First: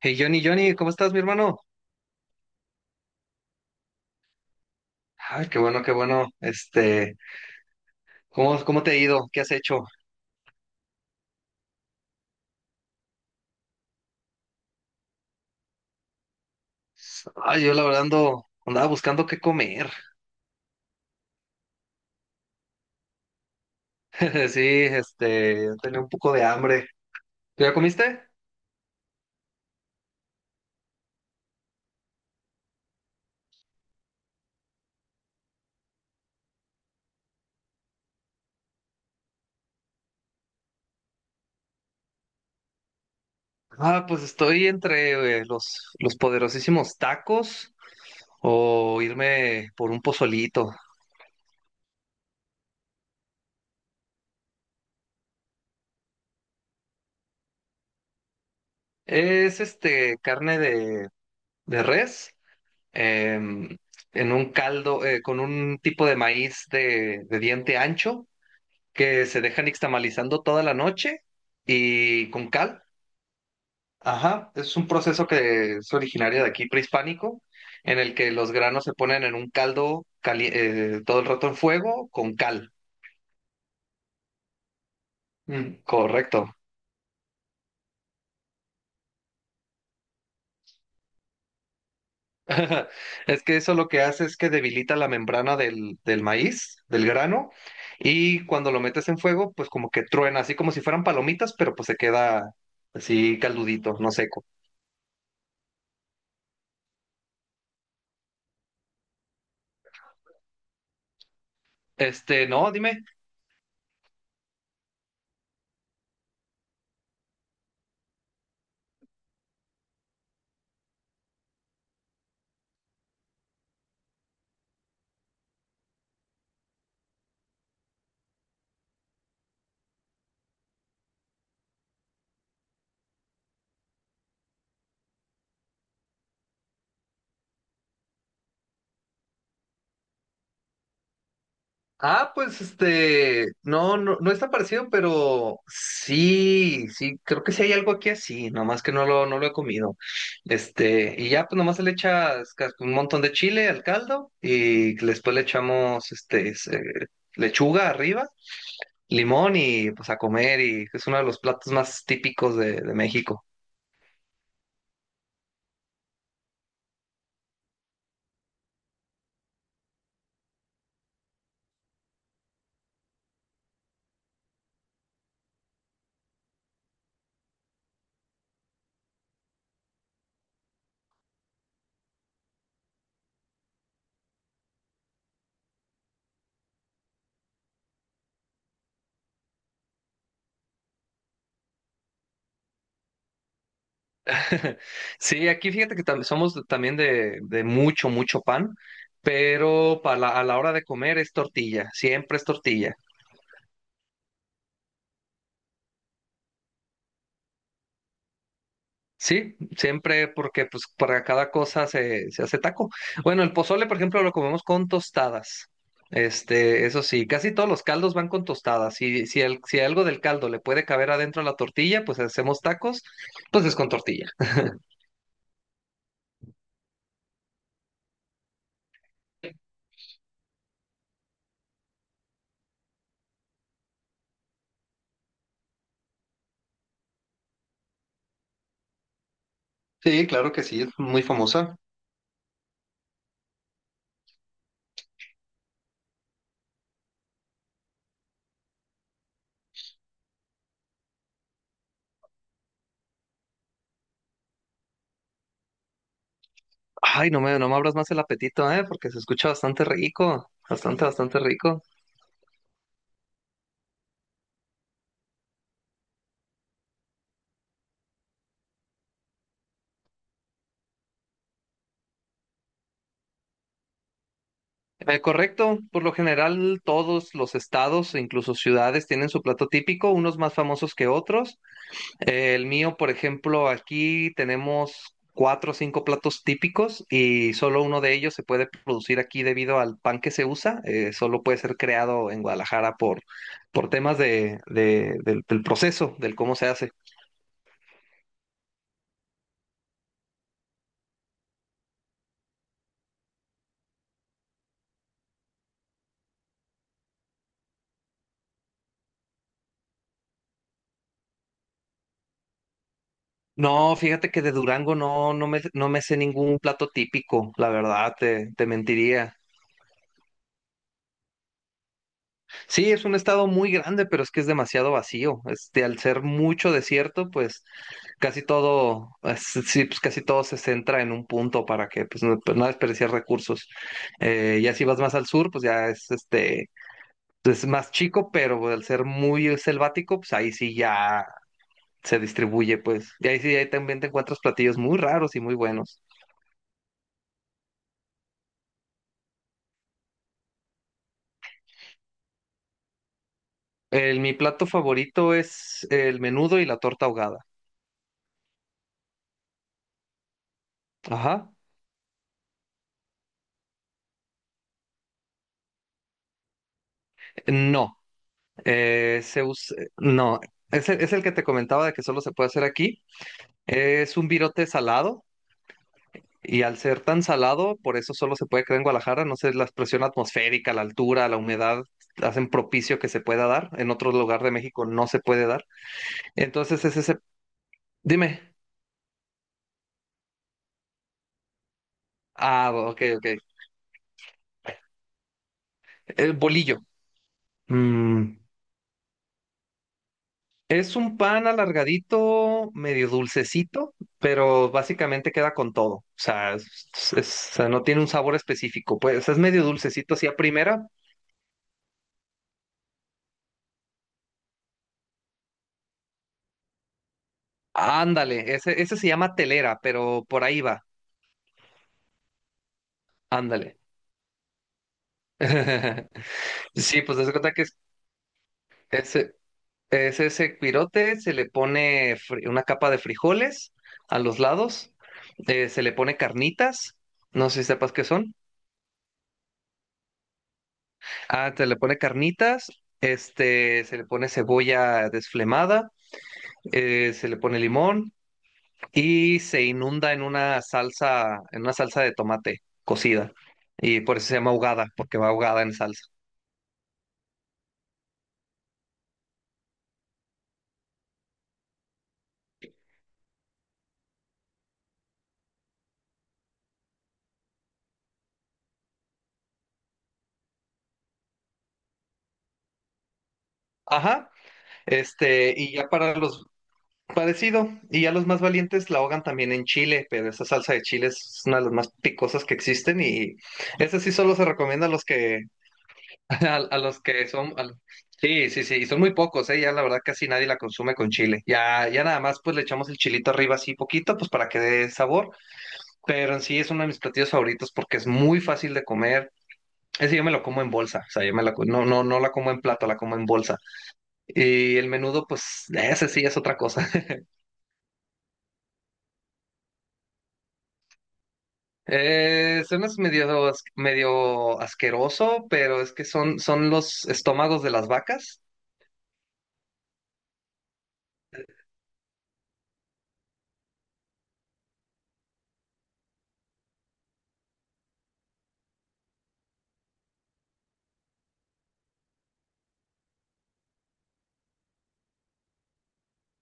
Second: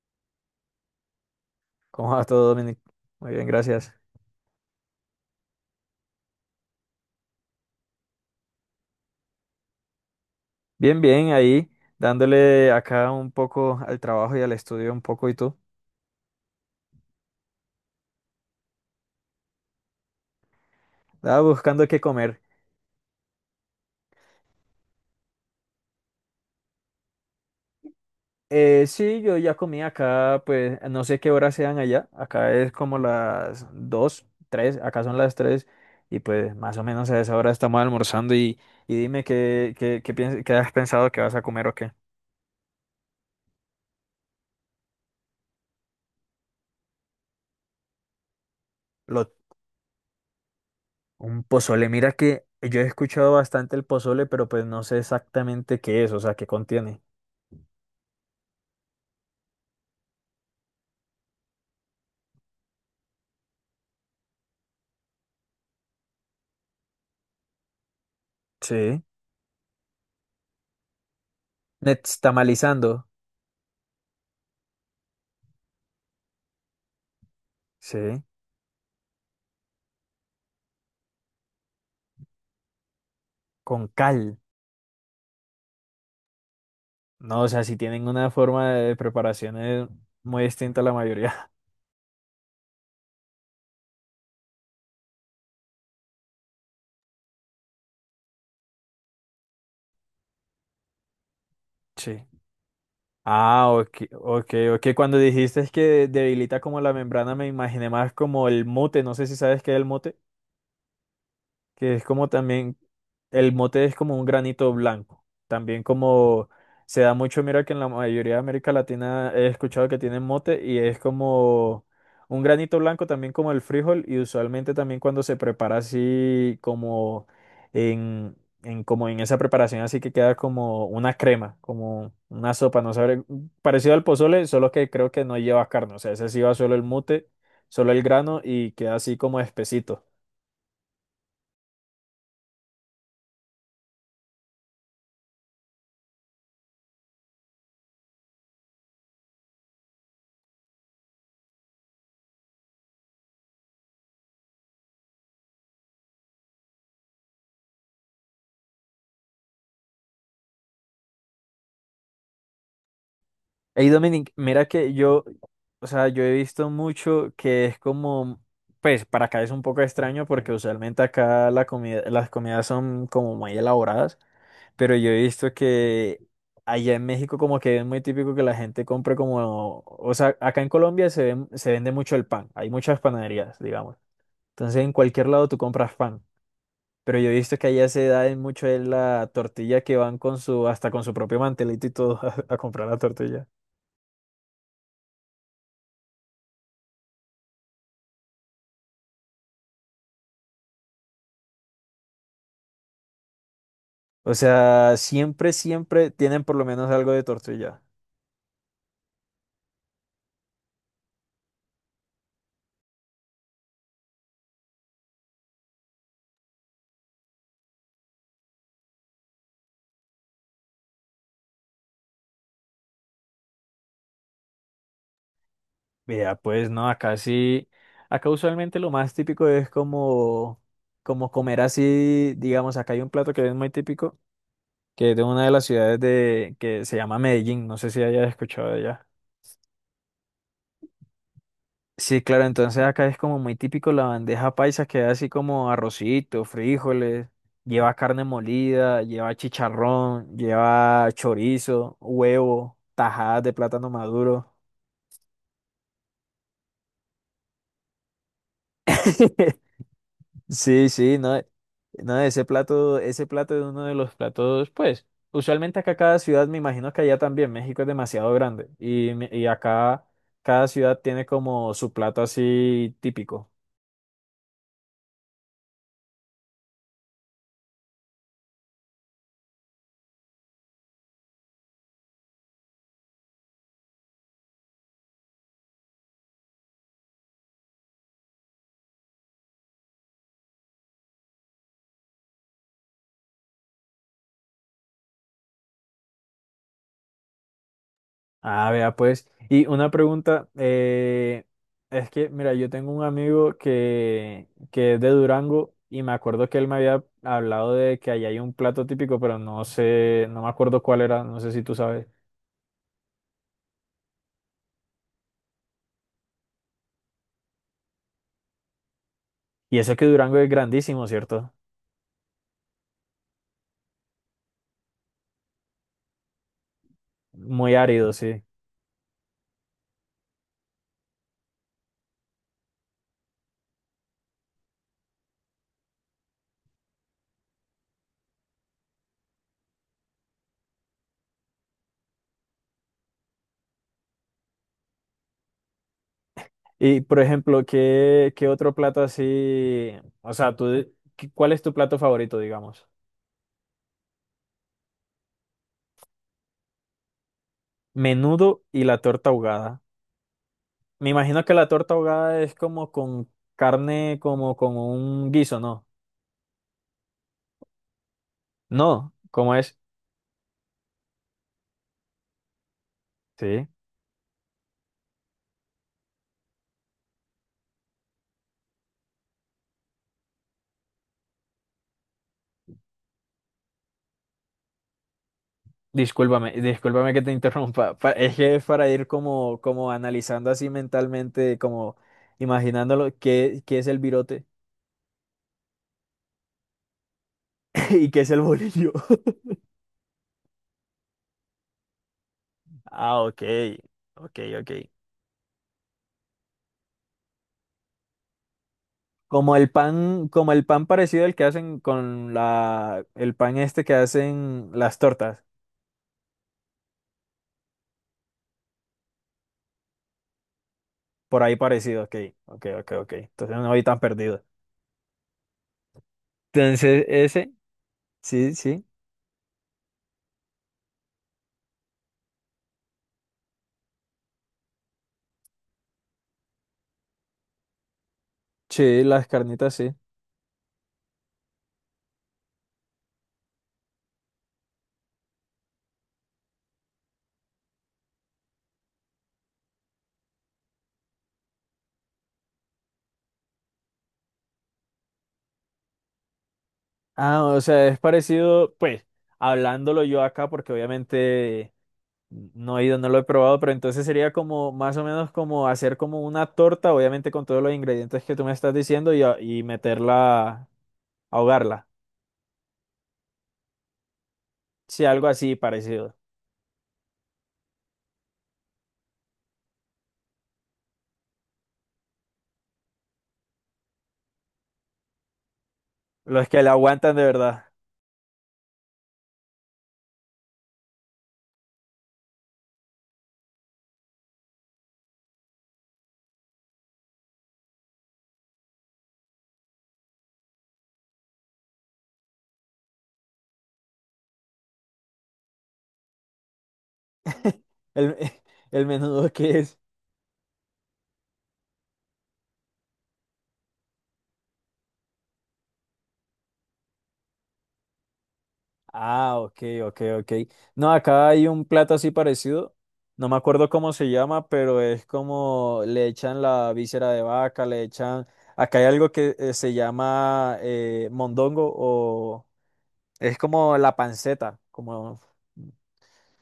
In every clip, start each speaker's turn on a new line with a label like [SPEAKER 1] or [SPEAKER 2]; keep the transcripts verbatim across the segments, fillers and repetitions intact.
[SPEAKER 1] Hey Johnny, Johnny, ¿cómo estás, mi hermano?
[SPEAKER 2] ¿Cómo va todo, Dominic? Muy bien, gracias.
[SPEAKER 1] Ay, qué bueno, qué bueno. Este, ¿cómo, cómo te ha ido? ¿Qué has hecho?
[SPEAKER 2] Bien, bien, ahí dándole acá un poco al trabajo y al estudio un poco y tú.
[SPEAKER 1] Ay, yo la verdad ando, andaba buscando qué comer.
[SPEAKER 2] Estaba buscando qué comer.
[SPEAKER 1] Sí, este, tenía un poco de hambre. ¿Tú ya comiste?
[SPEAKER 2] Eh, sí, yo ya comí acá, pues no sé qué horas sean allá. Acá es como las dos, tres. Acá son las tres y pues más o menos a esa hora estamos almorzando y, y dime qué, qué, qué, piens- qué has pensado que vas a comer o qué.
[SPEAKER 1] Ah, pues estoy entre eh, los, los poderosísimos tacos o
[SPEAKER 2] Lo,
[SPEAKER 1] irme por un pozolito.
[SPEAKER 2] un pozole, mira que yo he escuchado bastante el pozole, pero pues no sé exactamente qué es, o sea, qué contiene.
[SPEAKER 1] Es este carne de, de res em, en un caldo eh, con un tipo de maíz de, de diente ancho
[SPEAKER 2] Sí.
[SPEAKER 1] que se dejan nixtamalizando toda la noche y con cal.
[SPEAKER 2] Nixtamalizando,
[SPEAKER 1] Ajá, es un proceso que es originario de aquí, prehispánico,
[SPEAKER 2] sí,
[SPEAKER 1] en el que los granos se ponen en un caldo cali- eh, todo el rato en fuego con cal.
[SPEAKER 2] con cal.
[SPEAKER 1] Mm, correcto.
[SPEAKER 2] No, o sea, si tienen una forma de preparación eh, muy distinta a la mayoría.
[SPEAKER 1] Es que eso lo que hace es que debilita la membrana del, del maíz, del grano, y cuando lo metes en fuego, pues como que truena, así como si fueran palomitas, pero pues se
[SPEAKER 2] Sí.
[SPEAKER 1] queda así
[SPEAKER 2] Ah,
[SPEAKER 1] caldudito,
[SPEAKER 2] ok,
[SPEAKER 1] no seco.
[SPEAKER 2] ok, ok. Cuando dijiste es que debilita como la membrana, me imaginé más como el mote. No sé si sabes qué es el mote. Que es como
[SPEAKER 1] Este, no,
[SPEAKER 2] también,
[SPEAKER 1] dime.
[SPEAKER 2] el mote es como un granito blanco, también como se da mucho, mira que en la mayoría de América Latina he escuchado que tienen mote y es como un granito blanco también como el frijol y usualmente también cuando se prepara así como en, en como en esa preparación así que queda como una crema, como una sopa, no sabré, parecido al pozole, solo que creo que no lleva carne, o sea, ese sí va solo el mote, solo el grano y queda así como espesito.
[SPEAKER 1] Ah, pues este, no, no, no es tan parecido, pero sí, sí, creo que sí hay algo aquí así, nomás que no lo, no lo he comido. Este, y ya, pues nomás se le echas cas- un montón de chile al caldo y después le echamos, este, se- lechuga arriba, limón y pues a comer y es uno de los platos más típicos de, de México.
[SPEAKER 2] Hey Dominic, mira que yo, o sea, yo he visto mucho que es como, pues para acá es un poco extraño porque usualmente acá la comida, las comidas son como muy elaboradas, pero yo he visto que allá en México como que es muy típico que la gente compre como, o sea, acá en Colombia se ven- se vende mucho el pan, hay muchas panaderías, digamos. Entonces en cualquier lado tú compras pan, pero yo he visto que allá se da en mucho en la tortilla que van con su, hasta con su propio mantelito y todo a, a comprar la tortilla.
[SPEAKER 1] Sí, aquí fíjate que tam- somos también de, de mucho, mucho pan, pero para la- a la hora de comer es tortilla, siempre es tortilla.
[SPEAKER 2] O sea, siempre, siempre tienen por lo menos algo de tortilla.
[SPEAKER 1] Sí, siempre porque pues para cada cosa se, se hace taco. Bueno, el pozole, por ejemplo, lo comemos con tostadas. Este, eso sí, casi todos los caldos van con tostadas. Si, si, el- si algo del caldo le puede caber adentro a la tortilla, pues hacemos tacos, pues es con tortilla.
[SPEAKER 2] Vea, pues no, acá sí, acá usualmente lo más típico es como, como comer así, digamos, acá hay un plato que es muy típico, que es de una de las ciudades de, que se llama Medellín, no sé si hayas escuchado de allá.
[SPEAKER 1] Sí, claro que sí, es muy famosa.
[SPEAKER 2] Sí, claro, entonces acá es como muy típico la bandeja paisa, que es así como arrocito, frijoles, lleva carne molida, lleva chicharrón, lleva chorizo, huevo, tajadas de plátano maduro.
[SPEAKER 1] Ay, no me, no me abras más el apetito, ¿eh? Porque se escucha bastante rico,
[SPEAKER 2] Sí,
[SPEAKER 1] bastante,
[SPEAKER 2] sí,
[SPEAKER 1] bastante
[SPEAKER 2] no,
[SPEAKER 1] rico.
[SPEAKER 2] no, ese plato, ese plato es uno de los platos, pues, usualmente acá cada ciudad, me imagino que allá también, México es demasiado grande y, me- y acá cada ciudad tiene como su plato así típico.
[SPEAKER 1] Eh, correcto, por lo general todos los estados, e incluso ciudades, tienen su plato típico, unos más famosos que otros. Eh, el mío, por ejemplo, aquí tenemos cuatro o cinco platos típicos y solo uno de ellos se puede producir aquí debido al pan que se usa. Eh, solo puede ser creado en Guadalajara por, por temas de, de- del del proceso, del cómo se hace.
[SPEAKER 2] Ah, vea, pues, y una pregunta, eh, es que, mira, yo tengo un amigo que, que es de Durango y me acuerdo que él me había hablado de que allá hay un plato típico, pero no sé, no me acuerdo cuál era, no sé si tú sabes.
[SPEAKER 1] No, fíjate que de Durango no, no me, no me sé ningún plato típico, la verdad, te, te mentiría.
[SPEAKER 2] Y eso que Durango es grandísimo, ¿cierto?
[SPEAKER 1] Sí, es un estado muy grande, pero es que es demasiado vacío. Este, al ser mucho desierto, pues
[SPEAKER 2] Muy árido,
[SPEAKER 1] casi
[SPEAKER 2] sí.
[SPEAKER 1] todo, es- sí, pues casi todo se centra en un punto para que pues no, pues, no desperdiciar recursos. Eh, ya si vas más al sur, pues ya es este, pues, es más chico, pero al ser muy selvático, pues ahí sí ya se distribuye, pues. Y ahí sí, ahí también te encuentras platillos muy raros y muy buenos.
[SPEAKER 2] Y por ejemplo, ¿qué, qué otro plato así? O sea, tú, de- ¿qué- ¿cuál es tu plato favorito, digamos?
[SPEAKER 1] El, mi plato favorito es el menudo y la torta ahogada.
[SPEAKER 2] Menudo y la torta ahogada. Me imagino
[SPEAKER 1] Ajá.
[SPEAKER 2] que la torta ahogada es como con carne, como con un guiso, ¿no?
[SPEAKER 1] No,
[SPEAKER 2] No,
[SPEAKER 1] eh, se
[SPEAKER 2] ¿cómo
[SPEAKER 1] us-
[SPEAKER 2] es?
[SPEAKER 1] no, es el, es el que te comentaba de que solo se puede hacer aquí.
[SPEAKER 2] Sí.
[SPEAKER 1] Es un virote salado y al ser tan salado, por eso solo se puede crear en Guadalajara. No sé, la presión atmosférica, la altura, la humedad hacen propicio que se pueda dar. En otro lugar de México no se puede dar.
[SPEAKER 2] Discúlpame,
[SPEAKER 1] Entonces es
[SPEAKER 2] discúlpame
[SPEAKER 1] ese,
[SPEAKER 2] que te interrumpa. Pa- Es
[SPEAKER 1] dime.
[SPEAKER 2] que es para ir como, como analizando así mentalmente, como
[SPEAKER 1] Ah, ok,
[SPEAKER 2] imaginándolo,
[SPEAKER 1] ok.
[SPEAKER 2] qué, qué es el virote
[SPEAKER 1] El bolillo.
[SPEAKER 2] y qué es
[SPEAKER 1] Mm.
[SPEAKER 2] el bolillo.
[SPEAKER 1] Es un pan alargadito, medio
[SPEAKER 2] Ah, ok,
[SPEAKER 1] dulcecito,
[SPEAKER 2] ok,
[SPEAKER 1] pero
[SPEAKER 2] ok.
[SPEAKER 1] básicamente queda con todo. O sea, es- es- o sea, no tiene un sabor específico. Pues es
[SPEAKER 2] Como
[SPEAKER 1] medio
[SPEAKER 2] el
[SPEAKER 1] dulcecito así
[SPEAKER 2] pan,
[SPEAKER 1] a
[SPEAKER 2] como el pan
[SPEAKER 1] primera.
[SPEAKER 2] parecido al que hacen con la, el pan este que hacen las tortas.
[SPEAKER 1] Ándale, ese, ese se llama telera, pero por ahí va.
[SPEAKER 2] Por ahí parecido, ok, ok, ok, ok. Entonces no
[SPEAKER 1] Ándale.
[SPEAKER 2] voy tan perdido.
[SPEAKER 1] Sí,
[SPEAKER 2] Entonces,
[SPEAKER 1] pues das
[SPEAKER 2] ese,
[SPEAKER 1] cuenta que es
[SPEAKER 2] sí, sí.
[SPEAKER 1] ese, es ese pirote, se le pone fri- una capa de frijoles a los lados, eh, se le pone carnitas, no sé si sepas qué son.
[SPEAKER 2] Sí, las carnitas sí.
[SPEAKER 1] Ah, se le pone carnitas, este, se le pone cebolla desflemada, eh, se le pone limón y se inunda en una salsa, en una salsa de tomate cocida. Y por eso se llama ahogada, porque va ahogada en salsa.
[SPEAKER 2] Ah, o sea, es parecido, pues, hablándolo yo acá, porque obviamente no he ido, no lo he probado, pero entonces sería como, más o menos como hacer como una torta, obviamente con todos los ingredientes que tú me estás diciendo y, a- y meterla, ahogarla.
[SPEAKER 1] Ajá,
[SPEAKER 2] Sí, algo
[SPEAKER 1] este,
[SPEAKER 2] así
[SPEAKER 1] y ya
[SPEAKER 2] parecido.
[SPEAKER 1] para los parecido, y ya los más valientes la ahogan también en chile, pero esa salsa de chile es una de las más picosas que existen y esa sí solo se recomienda a los que
[SPEAKER 2] Los
[SPEAKER 1] A,
[SPEAKER 2] que la
[SPEAKER 1] a los
[SPEAKER 2] aguantan de
[SPEAKER 1] que son,
[SPEAKER 2] verdad.
[SPEAKER 1] a sí, sí, sí, y son muy pocos, ¿eh? Ya la verdad casi nadie la consume con chile. Ya, ya nada más pues le echamos el chilito arriba así poquito, pues para que dé sabor, pero en sí es uno de mis platillos favoritos porque es muy fácil de comer. Ese yo me lo como en bolsa, o sea, yo me la, co- no, no, no la como en plato, la como en bolsa. Y el menudo, pues, ese sí es otra cosa.
[SPEAKER 2] El, el menudo que es.
[SPEAKER 1] Eh, suena medio, as- medio asqueroso, pero es que son, son los estómagos de las vacas.
[SPEAKER 2] Ah, ok, ok, ok. No, acá hay un plato así parecido. No me acuerdo cómo se llama, pero es como le echan la víscera de vaca, le echan. Acá hay algo que eh, se llama eh, mondongo o es como la panceta, como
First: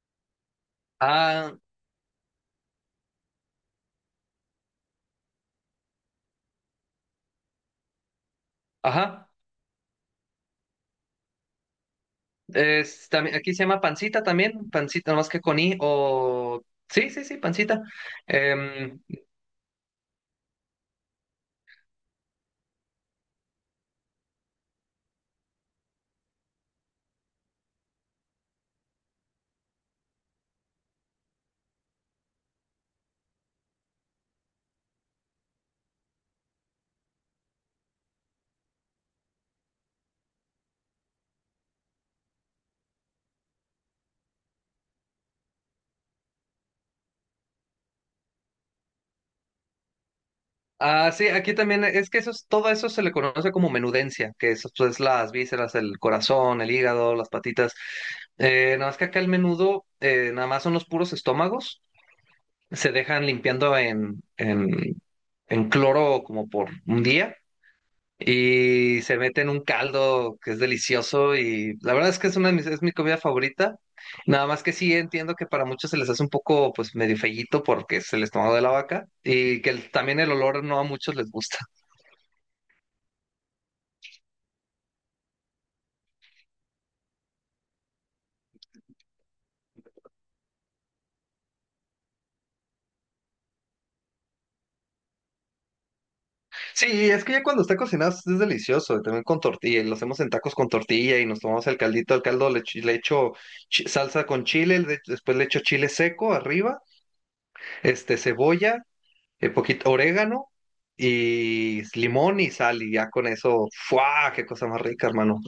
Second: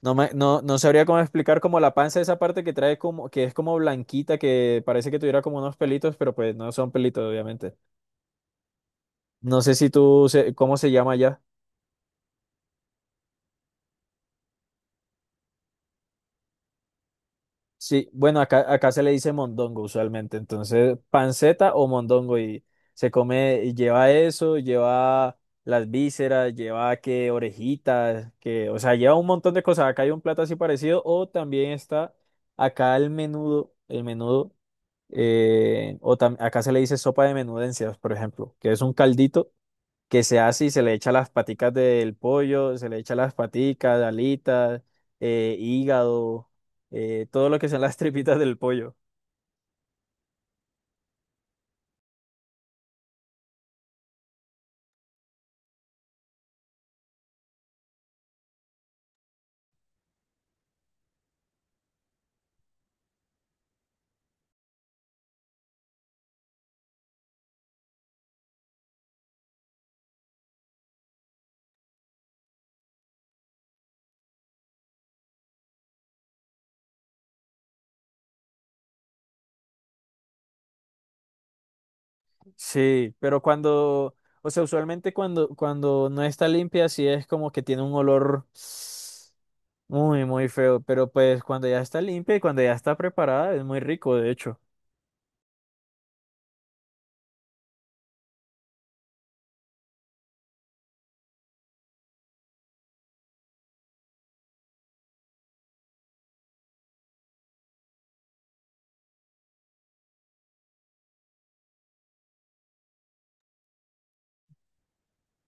[SPEAKER 2] no me, no, no sabría cómo
[SPEAKER 1] Ah,
[SPEAKER 2] explicar como la panza, esa parte que trae como, que es como blanquita, que parece que tuviera como unos pelitos, pero pues no son pelitos, obviamente.
[SPEAKER 1] ajá.
[SPEAKER 2] No sé si tú, se- ¿cómo se llama allá?
[SPEAKER 1] Es, también, aquí se llama pancita también, pancita, más que con i o... Sí, sí, sí, pancita.
[SPEAKER 2] Sí, bueno, acá, acá
[SPEAKER 1] Em,
[SPEAKER 2] se le dice mondongo usualmente, entonces panceta o mondongo y se come, y lleva eso, lleva las vísceras, lleva que orejitas, que, o sea, lleva un montón de cosas. Acá hay un plato así parecido o también está acá el menudo, el menudo, eh, o tam- acá se le dice sopa de menudencias, por ejemplo, que es un caldito que se hace y se le echa las paticas del pollo, se le echa las paticas, alitas, eh, hígado, eh, todo lo que son las tripitas del pollo.
[SPEAKER 1] ah, sí, aquí también es que eso es- todo eso se le conoce como menudencia, que eso es pues, las vísceras, el corazón, el hígado, las patitas. Eh, nada más que acá el menudo, eh, nada más son los puros estómagos, se dejan limpiando en, en, en cloro como por un día y se mete en un caldo que es delicioso y la verdad es que es una de mis, es mi comida favorita. Nada más que sí entiendo que para muchos se les hace un poco pues medio fellito porque es el estómago de la vaca y que el- también el olor no a muchos les gusta.
[SPEAKER 2] Sí, pero cuando, o sea, usualmente cuando, cuando no está limpia, sí es como que tiene un olor muy, muy feo, pero pues cuando ya está limpia y cuando ya está preparada, es muy rico, de hecho.
[SPEAKER 1] Sí, es que ya cuando está cocinado es delicioso, y también con tortilla, y lo hacemos en tacos con tortilla y nos tomamos el caldito, el caldo le, echo le echo chi- salsa con chile, le- después le echo chile seco arriba, este cebolla eh, poquito orégano y limón y sal, y ya con eso, ¡fua! ¡Qué cosa más rica, hermano!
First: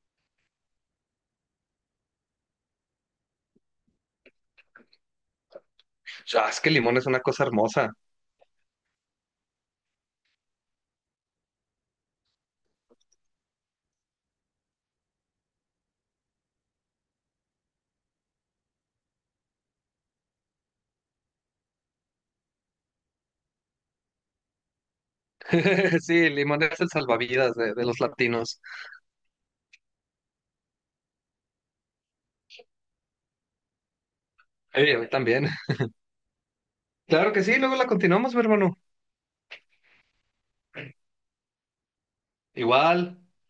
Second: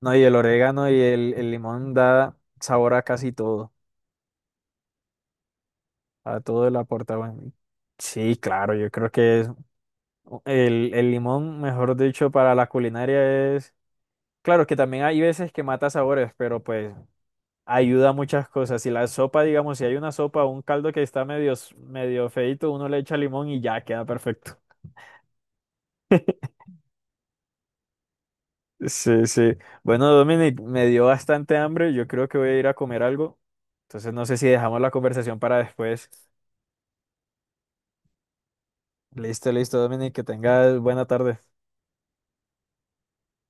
[SPEAKER 2] No, y el orégano y el, el limón da sabor a casi todo, a
[SPEAKER 1] Ya, es
[SPEAKER 2] todo
[SPEAKER 1] que el
[SPEAKER 2] el
[SPEAKER 1] limón es
[SPEAKER 2] aporta.
[SPEAKER 1] una cosa hermosa.
[SPEAKER 2] Sí, claro, yo creo que es El, el limón, mejor dicho, para la culinaria es... Claro que también hay veces que mata sabores, pero pues ayuda a muchas cosas. Si la sopa, digamos, si hay una sopa o un caldo que está medio, s- medio feíto, uno le echa limón y ya queda perfecto.
[SPEAKER 1] Sí, el limón es el salvavidas de, de los latinos.
[SPEAKER 2] Sí, sí. Bueno, Dominic, me dio bastante hambre. Yo creo que voy a ir a comer algo. Entonces no sé si dejamos la
[SPEAKER 1] Eh, a mí
[SPEAKER 2] conversación
[SPEAKER 1] también.
[SPEAKER 2] para después.
[SPEAKER 1] Claro que sí, luego la continuamos, mi hermano.
[SPEAKER 2] Listo, listo, Dominic, que tengas buena tarde.
[SPEAKER 1] Igual.